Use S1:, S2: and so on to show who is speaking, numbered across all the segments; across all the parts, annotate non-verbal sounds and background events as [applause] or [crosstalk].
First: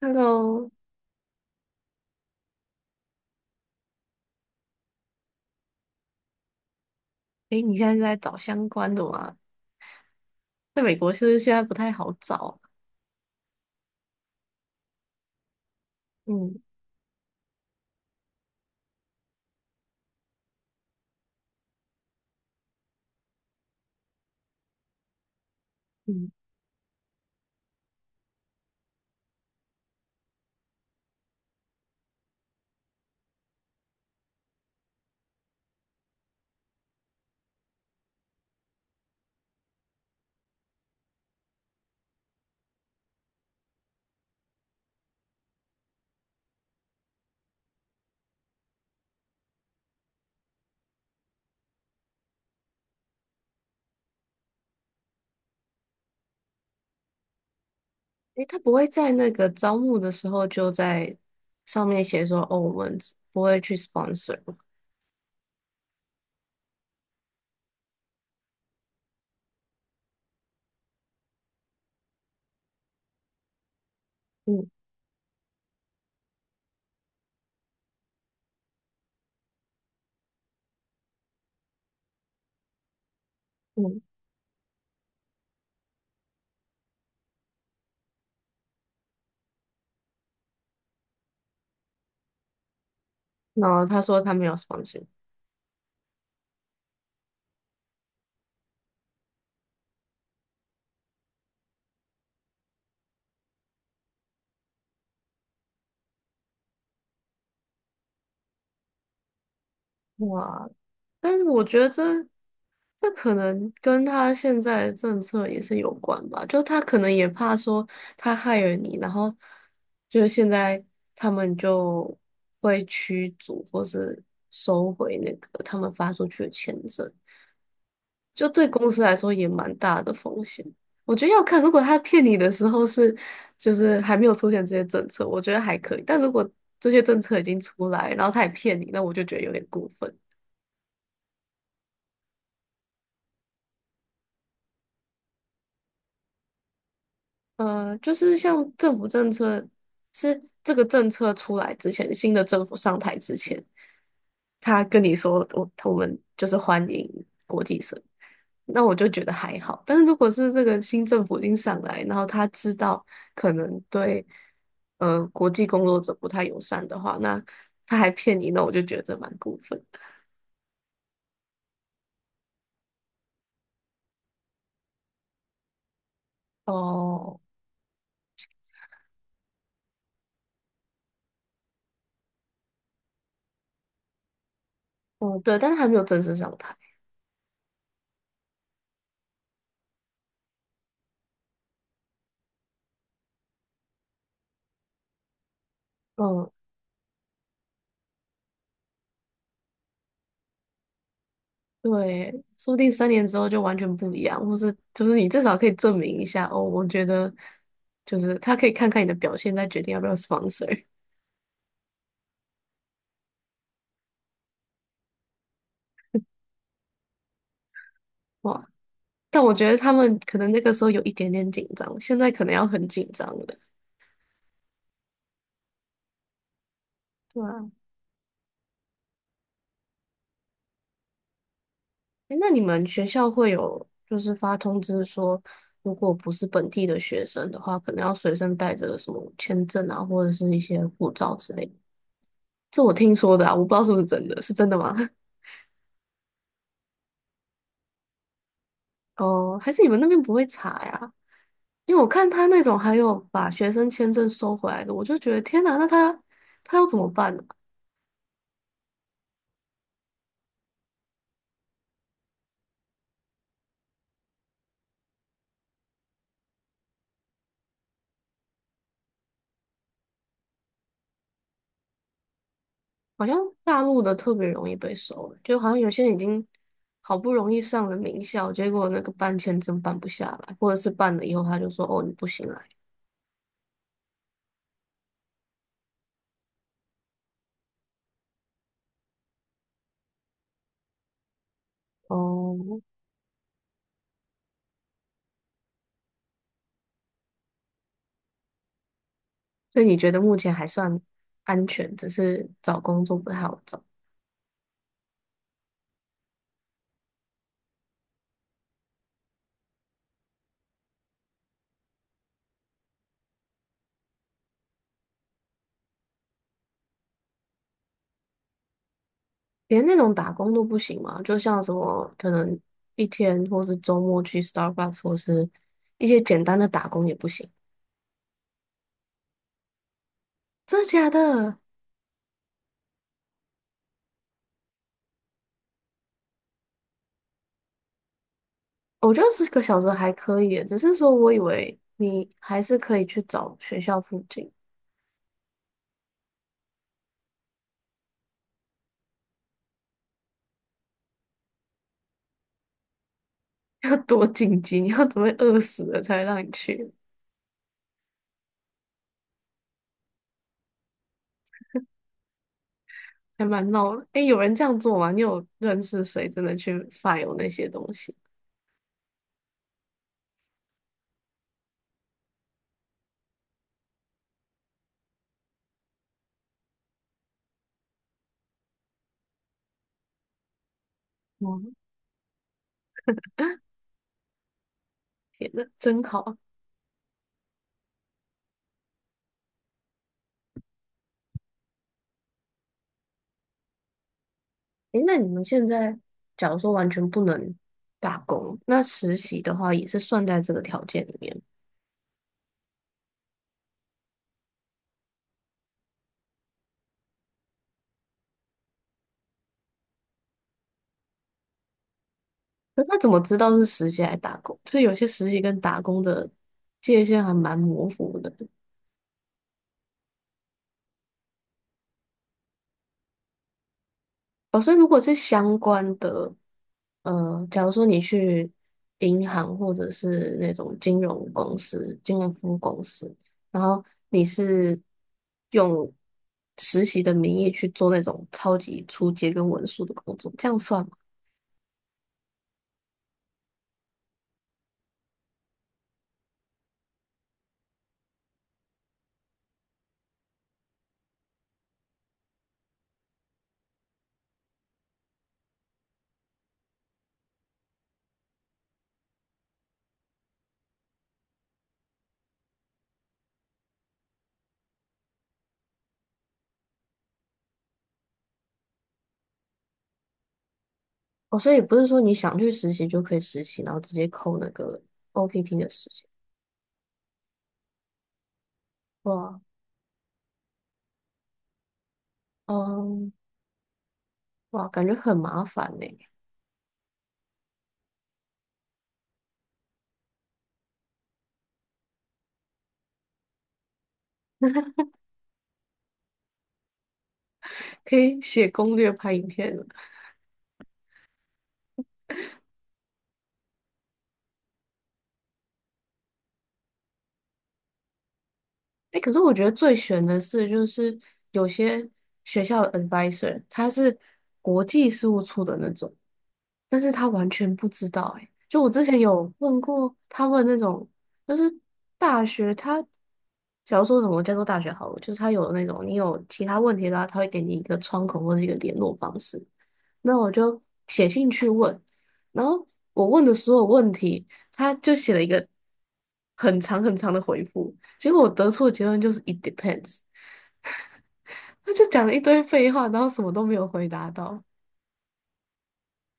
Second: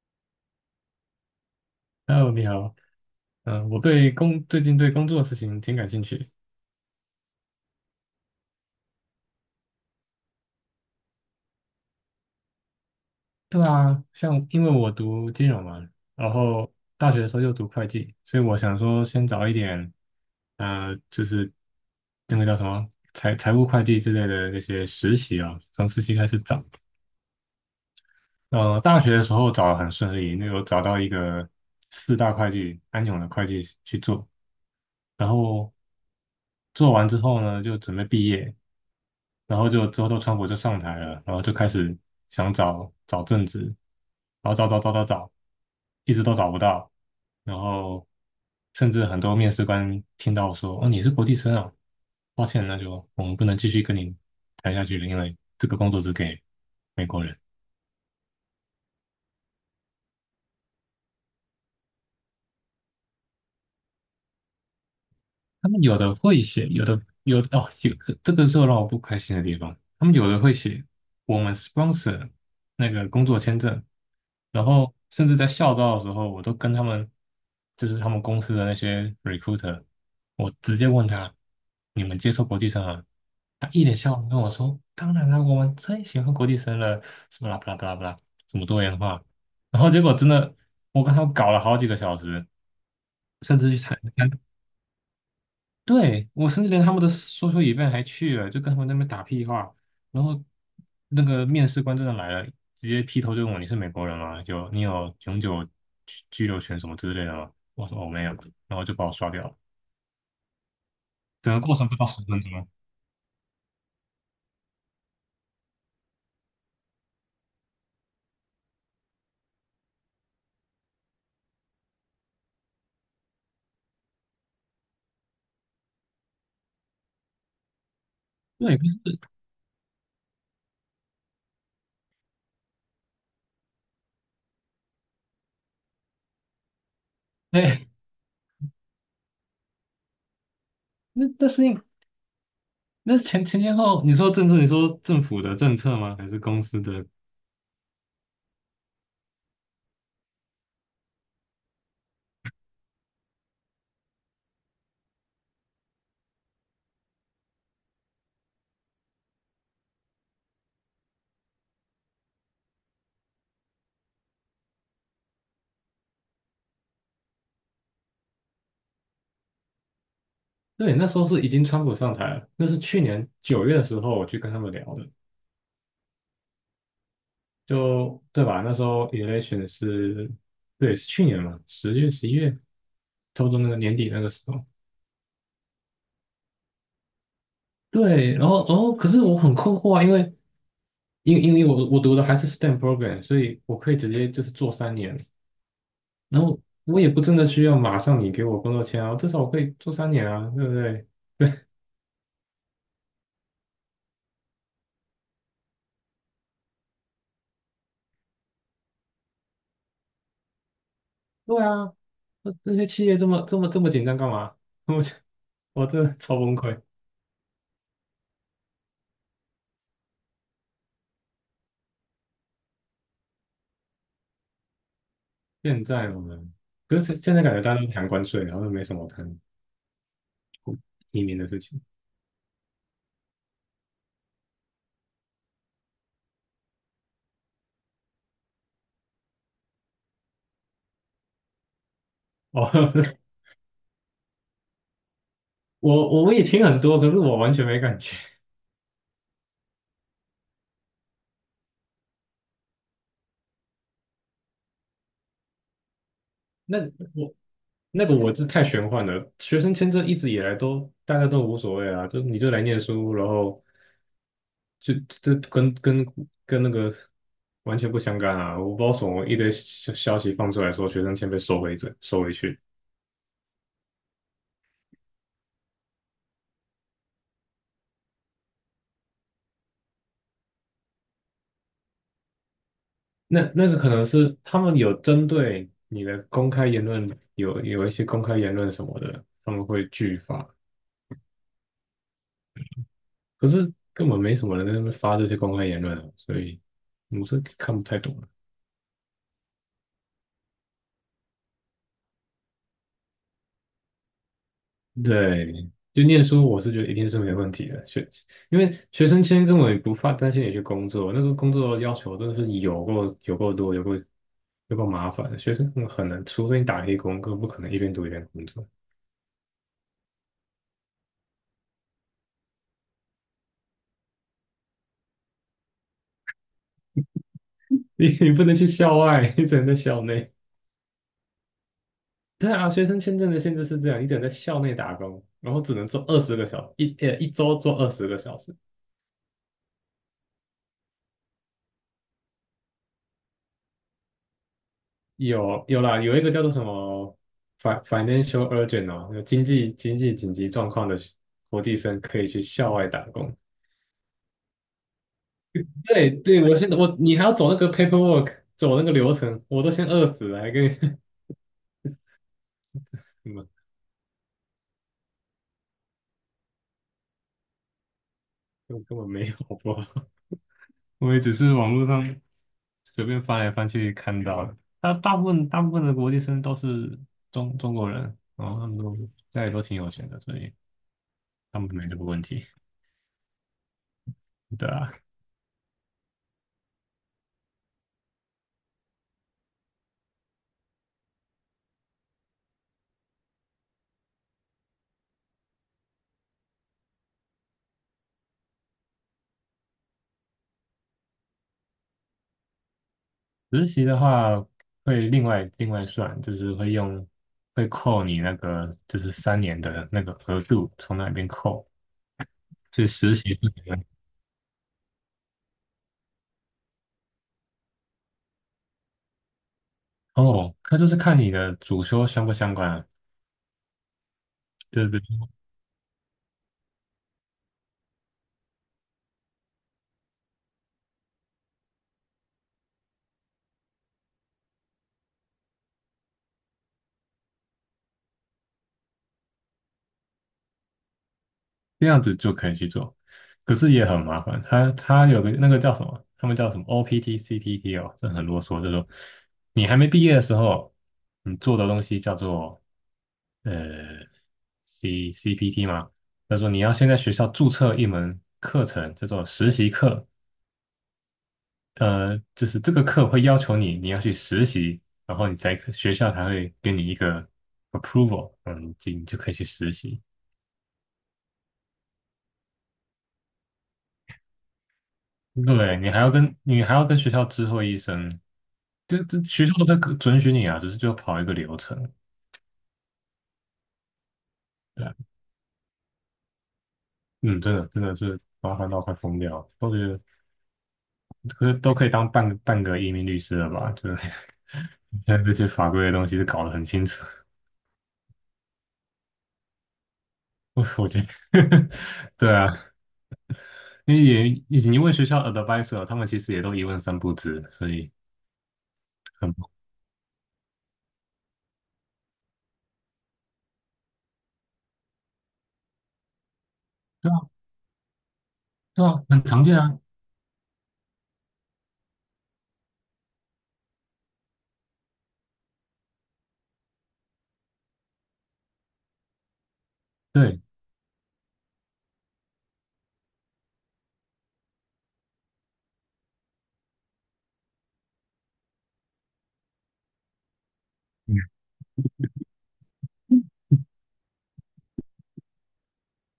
S1: Hello，
S2: Hello，你好。我最近对工作的事情挺感兴趣。
S1: 哎，你现在是在找相关的吗？在美国是不是现在不太好找？
S2: 对啊，像因为我读金融嘛，然
S1: 嗯
S2: 后大学的时候又读会计，所以我想说先找一点，就是那个叫什么财务会计之类的那些实习啊，从实习开
S1: 嗯，
S2: 始找。大学的时候找得很顺利，那有找到一个四大会计安永的会计去做，然后做完之后呢，就准备毕业。然后就之后都川普就上台了，然后就开始想找找政治，然后找找找找找，一直都找不到，然后甚至很多面试官听到说："哦，你是国际生啊，抱歉，那就我们不能继续跟你谈下去了，因为这个工作只给美国人。"
S1: 哎，他不会在那个招募的时候就在上面写说，哦，我们只不会去 sponsor
S2: 他们有的会写，有的哦，有这个是让我不开心的地方。他们有的会写我们 sponsor 那个工作签证，然
S1: 嗯
S2: 后甚至在校招的时候，我都跟他们就是他们公司的那些 recruiter，我直接问他你们接受国际生啊？他一脸
S1: 嗯，
S2: 笑容跟我说："当然啦，我们最喜欢国际生了，什么啦不啦不啦不啦，什么多元化。"然后结果真的，我跟他们搞了好几个小时，甚
S1: 然
S2: 至去
S1: 后他说他没有 sponsor。
S2: 对，我甚至连他们的说 OCI 还去了，就跟他们那边打屁话，然后那个面试官真的来了，直接劈头就问我你是美国人吗？就你有永久居留权什么之类的吗？我说我没有，然后就把我刷掉了，
S1: 哇，但是
S2: 整个
S1: 我
S2: 过
S1: 觉得
S2: 程不
S1: 这
S2: 到10分钟。
S1: 这可能跟他现在的政策也是有关吧，就他可能也怕说他害了你，然后就是现在他们就会驱逐或是收回那个他们发出去的签证，就对
S2: 对，
S1: 公司来说也蛮大的风险。我觉得要看，如果他骗你的时候是就是还没有出现这些政策，我觉得还可以，但如果这些政策已经出
S2: 哎，
S1: 来，然后他也骗你，那我就觉得有点过分。
S2: 那那是因那是前后，你说政策，你说政府的政策吗？还是公司的？
S1: 嗯、就是像政府政策，是这个政策出来之前，新的政府上台之前，他跟你说我们就是欢迎国际生，那我就觉得还好。但是如果是这个新政府已经上来，然后他知道可能对国际工作者不太友善的话，那他还骗你，那我就觉得蛮过分的。
S2: 对，那时候是已经川普上台了，那是去年9月的时候我去跟他们聊的。
S1: 哦，
S2: 就对吧？那时候 election 是，对，是去年嘛，10月、11月，差不多那个年底那个时候。
S1: 嗯，对，但是还没有正式上台。
S2: 对，然后，可是我很困惑啊，因为我读的还是 STEM program，所以我可以直接就是做三年，然
S1: 嗯。
S2: 后我也不真的需要马上你给我工作签啊，至少我可以做三年啊，对不对？[laughs] 对，
S1: 对，说不定3年之后就完全不一样，或是就是你至少可以证明一下哦。我觉得就是他可以看看你的表现，再决定要不要 sponsor。
S2: 对啊，那些企业这么这么这么紧张干嘛？[laughs] 我就我真的超崩溃。
S1: [laughs] 哇，但我觉得他们可能那个时候有一点点紧张，现在可能要很紧张了。
S2: 现在我们，可是现
S1: 对
S2: 在感觉
S1: 啊，
S2: 大家都谈关税，然后都没什么谈移民的事情。
S1: 诶，那你们学校会有就是发通知说，如果不是本地的学生的话，可能要随身带着什么签证啊，或者是一些护照之类的。
S2: 哦，
S1: 这我
S2: [laughs]
S1: 听说的啊，我不知道是不是真的，是真的吗？[laughs]
S2: 我也听很多，可是我完全没感觉。
S1: 哦，还是你们那边不会查呀？因为我看他那种还有把学生签证收回来的，我就觉得天哪，那他
S2: 那
S1: 要怎么
S2: 我
S1: 办呢、
S2: 那个我是太玄幻了。学生签证一直以来都大家都无所谓啊，就你就来念书，然后就这跟那个完全不相干啊。我不知道什么一堆消息放出来说学生签被收回收回去，
S1: 好像大陆的特别容易被收，就好像有些人已经好不容易上了名校，结果那个办签证办不下来，或者是办了以后他就说哦你不行来
S2: 那个可能是他们有针对你的公开言论有一些公开言论什么的，他们会拒发。
S1: 哦，
S2: 可是根本没什么人在那边发这些公开言论啊，所以我是看不太懂了。
S1: 所以你觉得目前还算安全，只是找工作不太好找，
S2: 对，就念书，我是觉得一定是没问题的。因为学生签根本也不怕担心你去工作，那时候工作要求真的是有够多，有够麻烦。学生很难，除非你打黑工，根本不可能一边读一边工作。
S1: 连那种打工都不行嘛，就像什么可能一天或是周末去 Starbucks 或是一些简单的打工也不行。
S2: [laughs] 你不能去校外，你只能在校内。
S1: 真的假的？
S2: 对啊，学生签证的限制是这样，你只能在校内打工，然后只能做二十个小时，一周做二十个小时。
S1: 我觉得10个小时还可以耶只是说我以为你还是可以去找学校附近，
S2: 有有啦，有一个叫做什么 financial urgent 哦，有经济紧急状况的国际生可以去校外打工。
S1: [laughs] 要多紧急，你要准备饿死了
S2: 对
S1: 才
S2: 对，
S1: 让你
S2: 我现在
S1: 去，
S2: 我你还要走那个 paperwork，走那个流程，我都先饿死了，还跟你 [laughs] 什
S1: 还
S2: 么？
S1: 蛮闹的。诶，有人这样做吗？你有认识谁真的去 f 有那些东西？
S2: 根本没有，好不好？[laughs] 我也只是网络上随便翻来翻去看到的。他大部分的国际生都是中国人，然后他们都家里都挺有钱的，所以他们
S1: 嗯，
S2: 没这个问题。对啊，
S1: 天呐，真好哎，诶，那你们现在假如说完全不能打工，那实习的话也是算在这个条件里面。
S2: 实习的话会另外算，就是会扣你那个就是三年的那个额度从那边扣，所
S1: 那
S2: 以
S1: 他怎
S2: 实
S1: 么
S2: 习
S1: 知
S2: 是
S1: 道
S2: 可
S1: 是
S2: 能
S1: 实习还是打工？就是有些实习跟打工的界限还蛮模糊的。
S2: 哦，他就是看你的主修相不相关啊，
S1: 哦，所以
S2: 对
S1: 如果
S2: 对？
S1: 是相关的，呃，假如说你去银行或者是那种金融公司、金融服务公司，然后你是用实习的名义去做那种超级出街跟文书的工作，这样算吗？
S2: 这样子就可以去做，可是也很麻烦。他有个那个叫什么，他们叫什么 OPT、CPT 哦，这很啰嗦，就是说你还没毕业的时候，你做的东西叫做呃 CPT 嘛，他说你要先在学校注册一门课程，叫做实习课，就是这个课会要求你要去实习，然后你才可学校才会给你一个 approval，你就可以去实习。
S1: 哦，所以不是说你想去实习就可以实习，然后直接扣那个 OPT 的
S2: 对，
S1: 时
S2: 你还
S1: 间。
S2: 要跟你还要跟学校知会一声，这
S1: 哇，
S2: 学校都在准许你啊，只是就要跑一个流程。
S1: 嗯，哇，
S2: 对
S1: 感觉
S2: 啊
S1: 很麻烦呢，
S2: 嗯，真的是麻烦到快疯掉，都觉得可是都可以当半个移民律师了吧？就是 [laughs] 现在这些法规的东西是搞得很清楚，
S1: 可以写攻略、拍影片。
S2: [laughs] 我觉得，[laughs] 对啊，因为学校 advisor 他们其实也都一问三不知。所以
S1: 哎，可是我觉得
S2: 很
S1: 最悬的是，就是有些学校的 advisor 他是国际事务处的那种，但是他
S2: 对
S1: 完
S2: 啊
S1: 全不知道、欸。哎，就我之
S2: 对
S1: 前
S2: 啊，很
S1: 有
S2: 常见
S1: 问
S2: 啊，
S1: 过他们那种，就是大学他，假如说什么加州大学好了，就是他有那种你有其他问题的话，他会给你一个窗口或者一个联络方式。那我
S2: 对。
S1: 就写信去问，然后我问的所有问题，他就写了一个很长很长的回复，结果我得出的结论就是 it depends，
S2: 嗯
S1: 他就讲了一堆废话，然后什么都没有回答到。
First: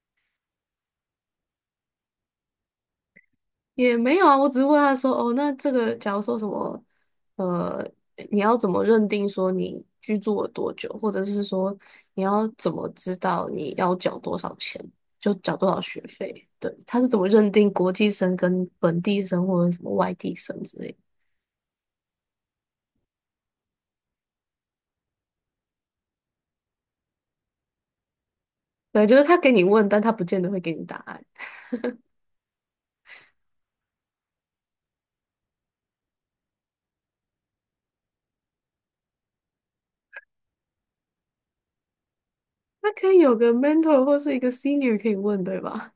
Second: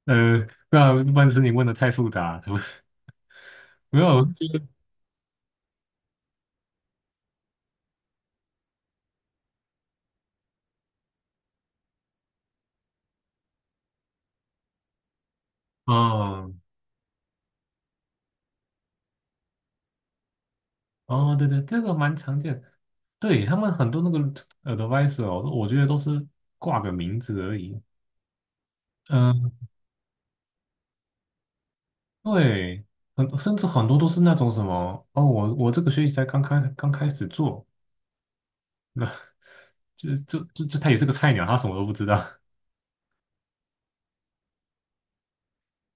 S2: 对啊，一般是你问的太复杂，[laughs]
S1: 也
S2: 没
S1: 没有
S2: 有。
S1: 啊，我只是问他说，哦，那这个假如说什么，呃，你要怎么认定说你居住了多久，或者是说你要怎么知道你要缴多少钱，就缴多少学费？
S2: 嗯
S1: 对，他是怎么认定国际生跟本地生或者什么外地生之类的？
S2: 哦对对，这个蛮常见，对，他们很多那个 advisor，哦我觉得都是挂个名字而已。
S1: 对，就是他
S2: 嗯
S1: 给你问，但他不见得会给你答案。
S2: 对。甚至很多都是那种什么哦我这个学期才刚开始做。[laughs] 就他也是个菜鸟，他什么都不知道，
S1: 他可以有个 mentor 或是一个 senior 可以问，对吧？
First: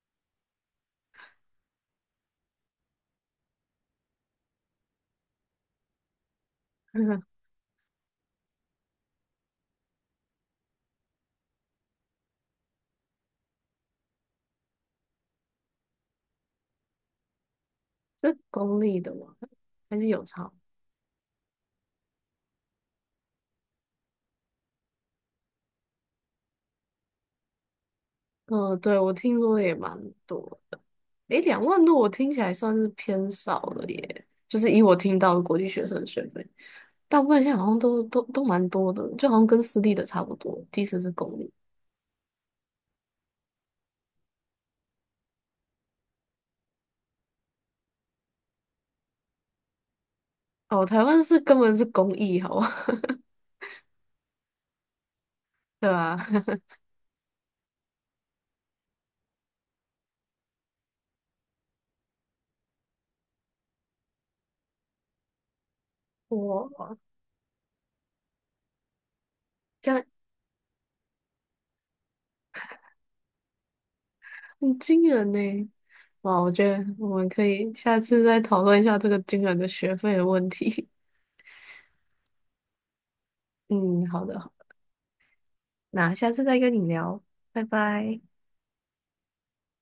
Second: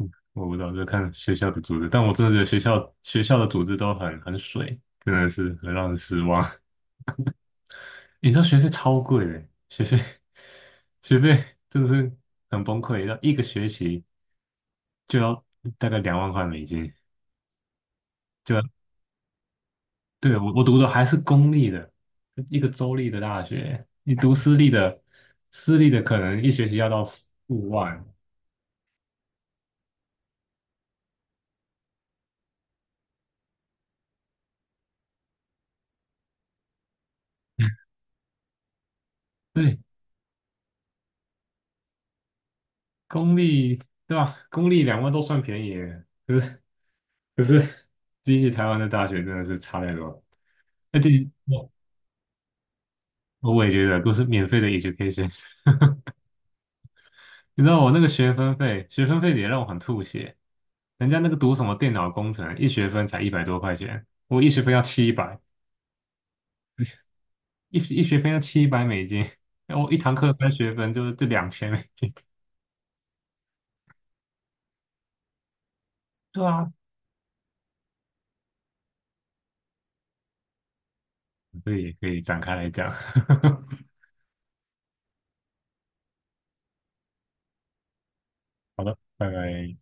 S2: [laughs] 我不知道，就看学校的组织。但我真的觉得学校的组织都很水，真的是很让人失望。
S1: [laughs]
S2: [laughs] 你知道学费超贵的，学费真的是很崩溃，要一个学期就要大概2万块美金，
S1: 是
S2: 就要
S1: 公立的吗？还是有
S2: 对，
S1: 差？
S2: 我读的还是公立的，一个州立的大学，你读私立的，私立的可能一学期要到4、5万。
S1: 嗯，对，我听说的也蛮多的。诶，2万多我听起来算是偏少了耶，就是以我听到的国际学生的学费，大部分现在好像都蛮多的，就好像跟
S2: 对，
S1: 私立的差不多，即使是公立。
S2: 公立对吧？公立两万都算便宜耶，可是比起台湾的大学真的是差太多了。
S1: 哦，
S2: 而
S1: 台
S2: 且
S1: 湾是根
S2: 我
S1: 本是公益，好吧，
S2: 我也觉得都是免费的 education，
S1: [laughs] 对吧？[laughs]
S2: [laughs] 你知道我那个学分费，也让我很吐血。人家那个读什么电脑工程，一学分才100多块钱，我一学分要七百，
S1: 哇，
S2: 一学分要700美金，然后
S1: 这
S2: 我一
S1: 样
S2: 堂课3学分就2000美金。
S1: 很惊人呢。哇，
S2: 对
S1: 我觉
S2: 啊，
S1: 得我们可以下次再讨论一下这个惊人的学费的问题。
S2: 这也可以展开来讲。
S1: [laughs] 嗯，好的，好那下次再跟你聊，拜拜。
S2: [laughs] 好的，拜拜。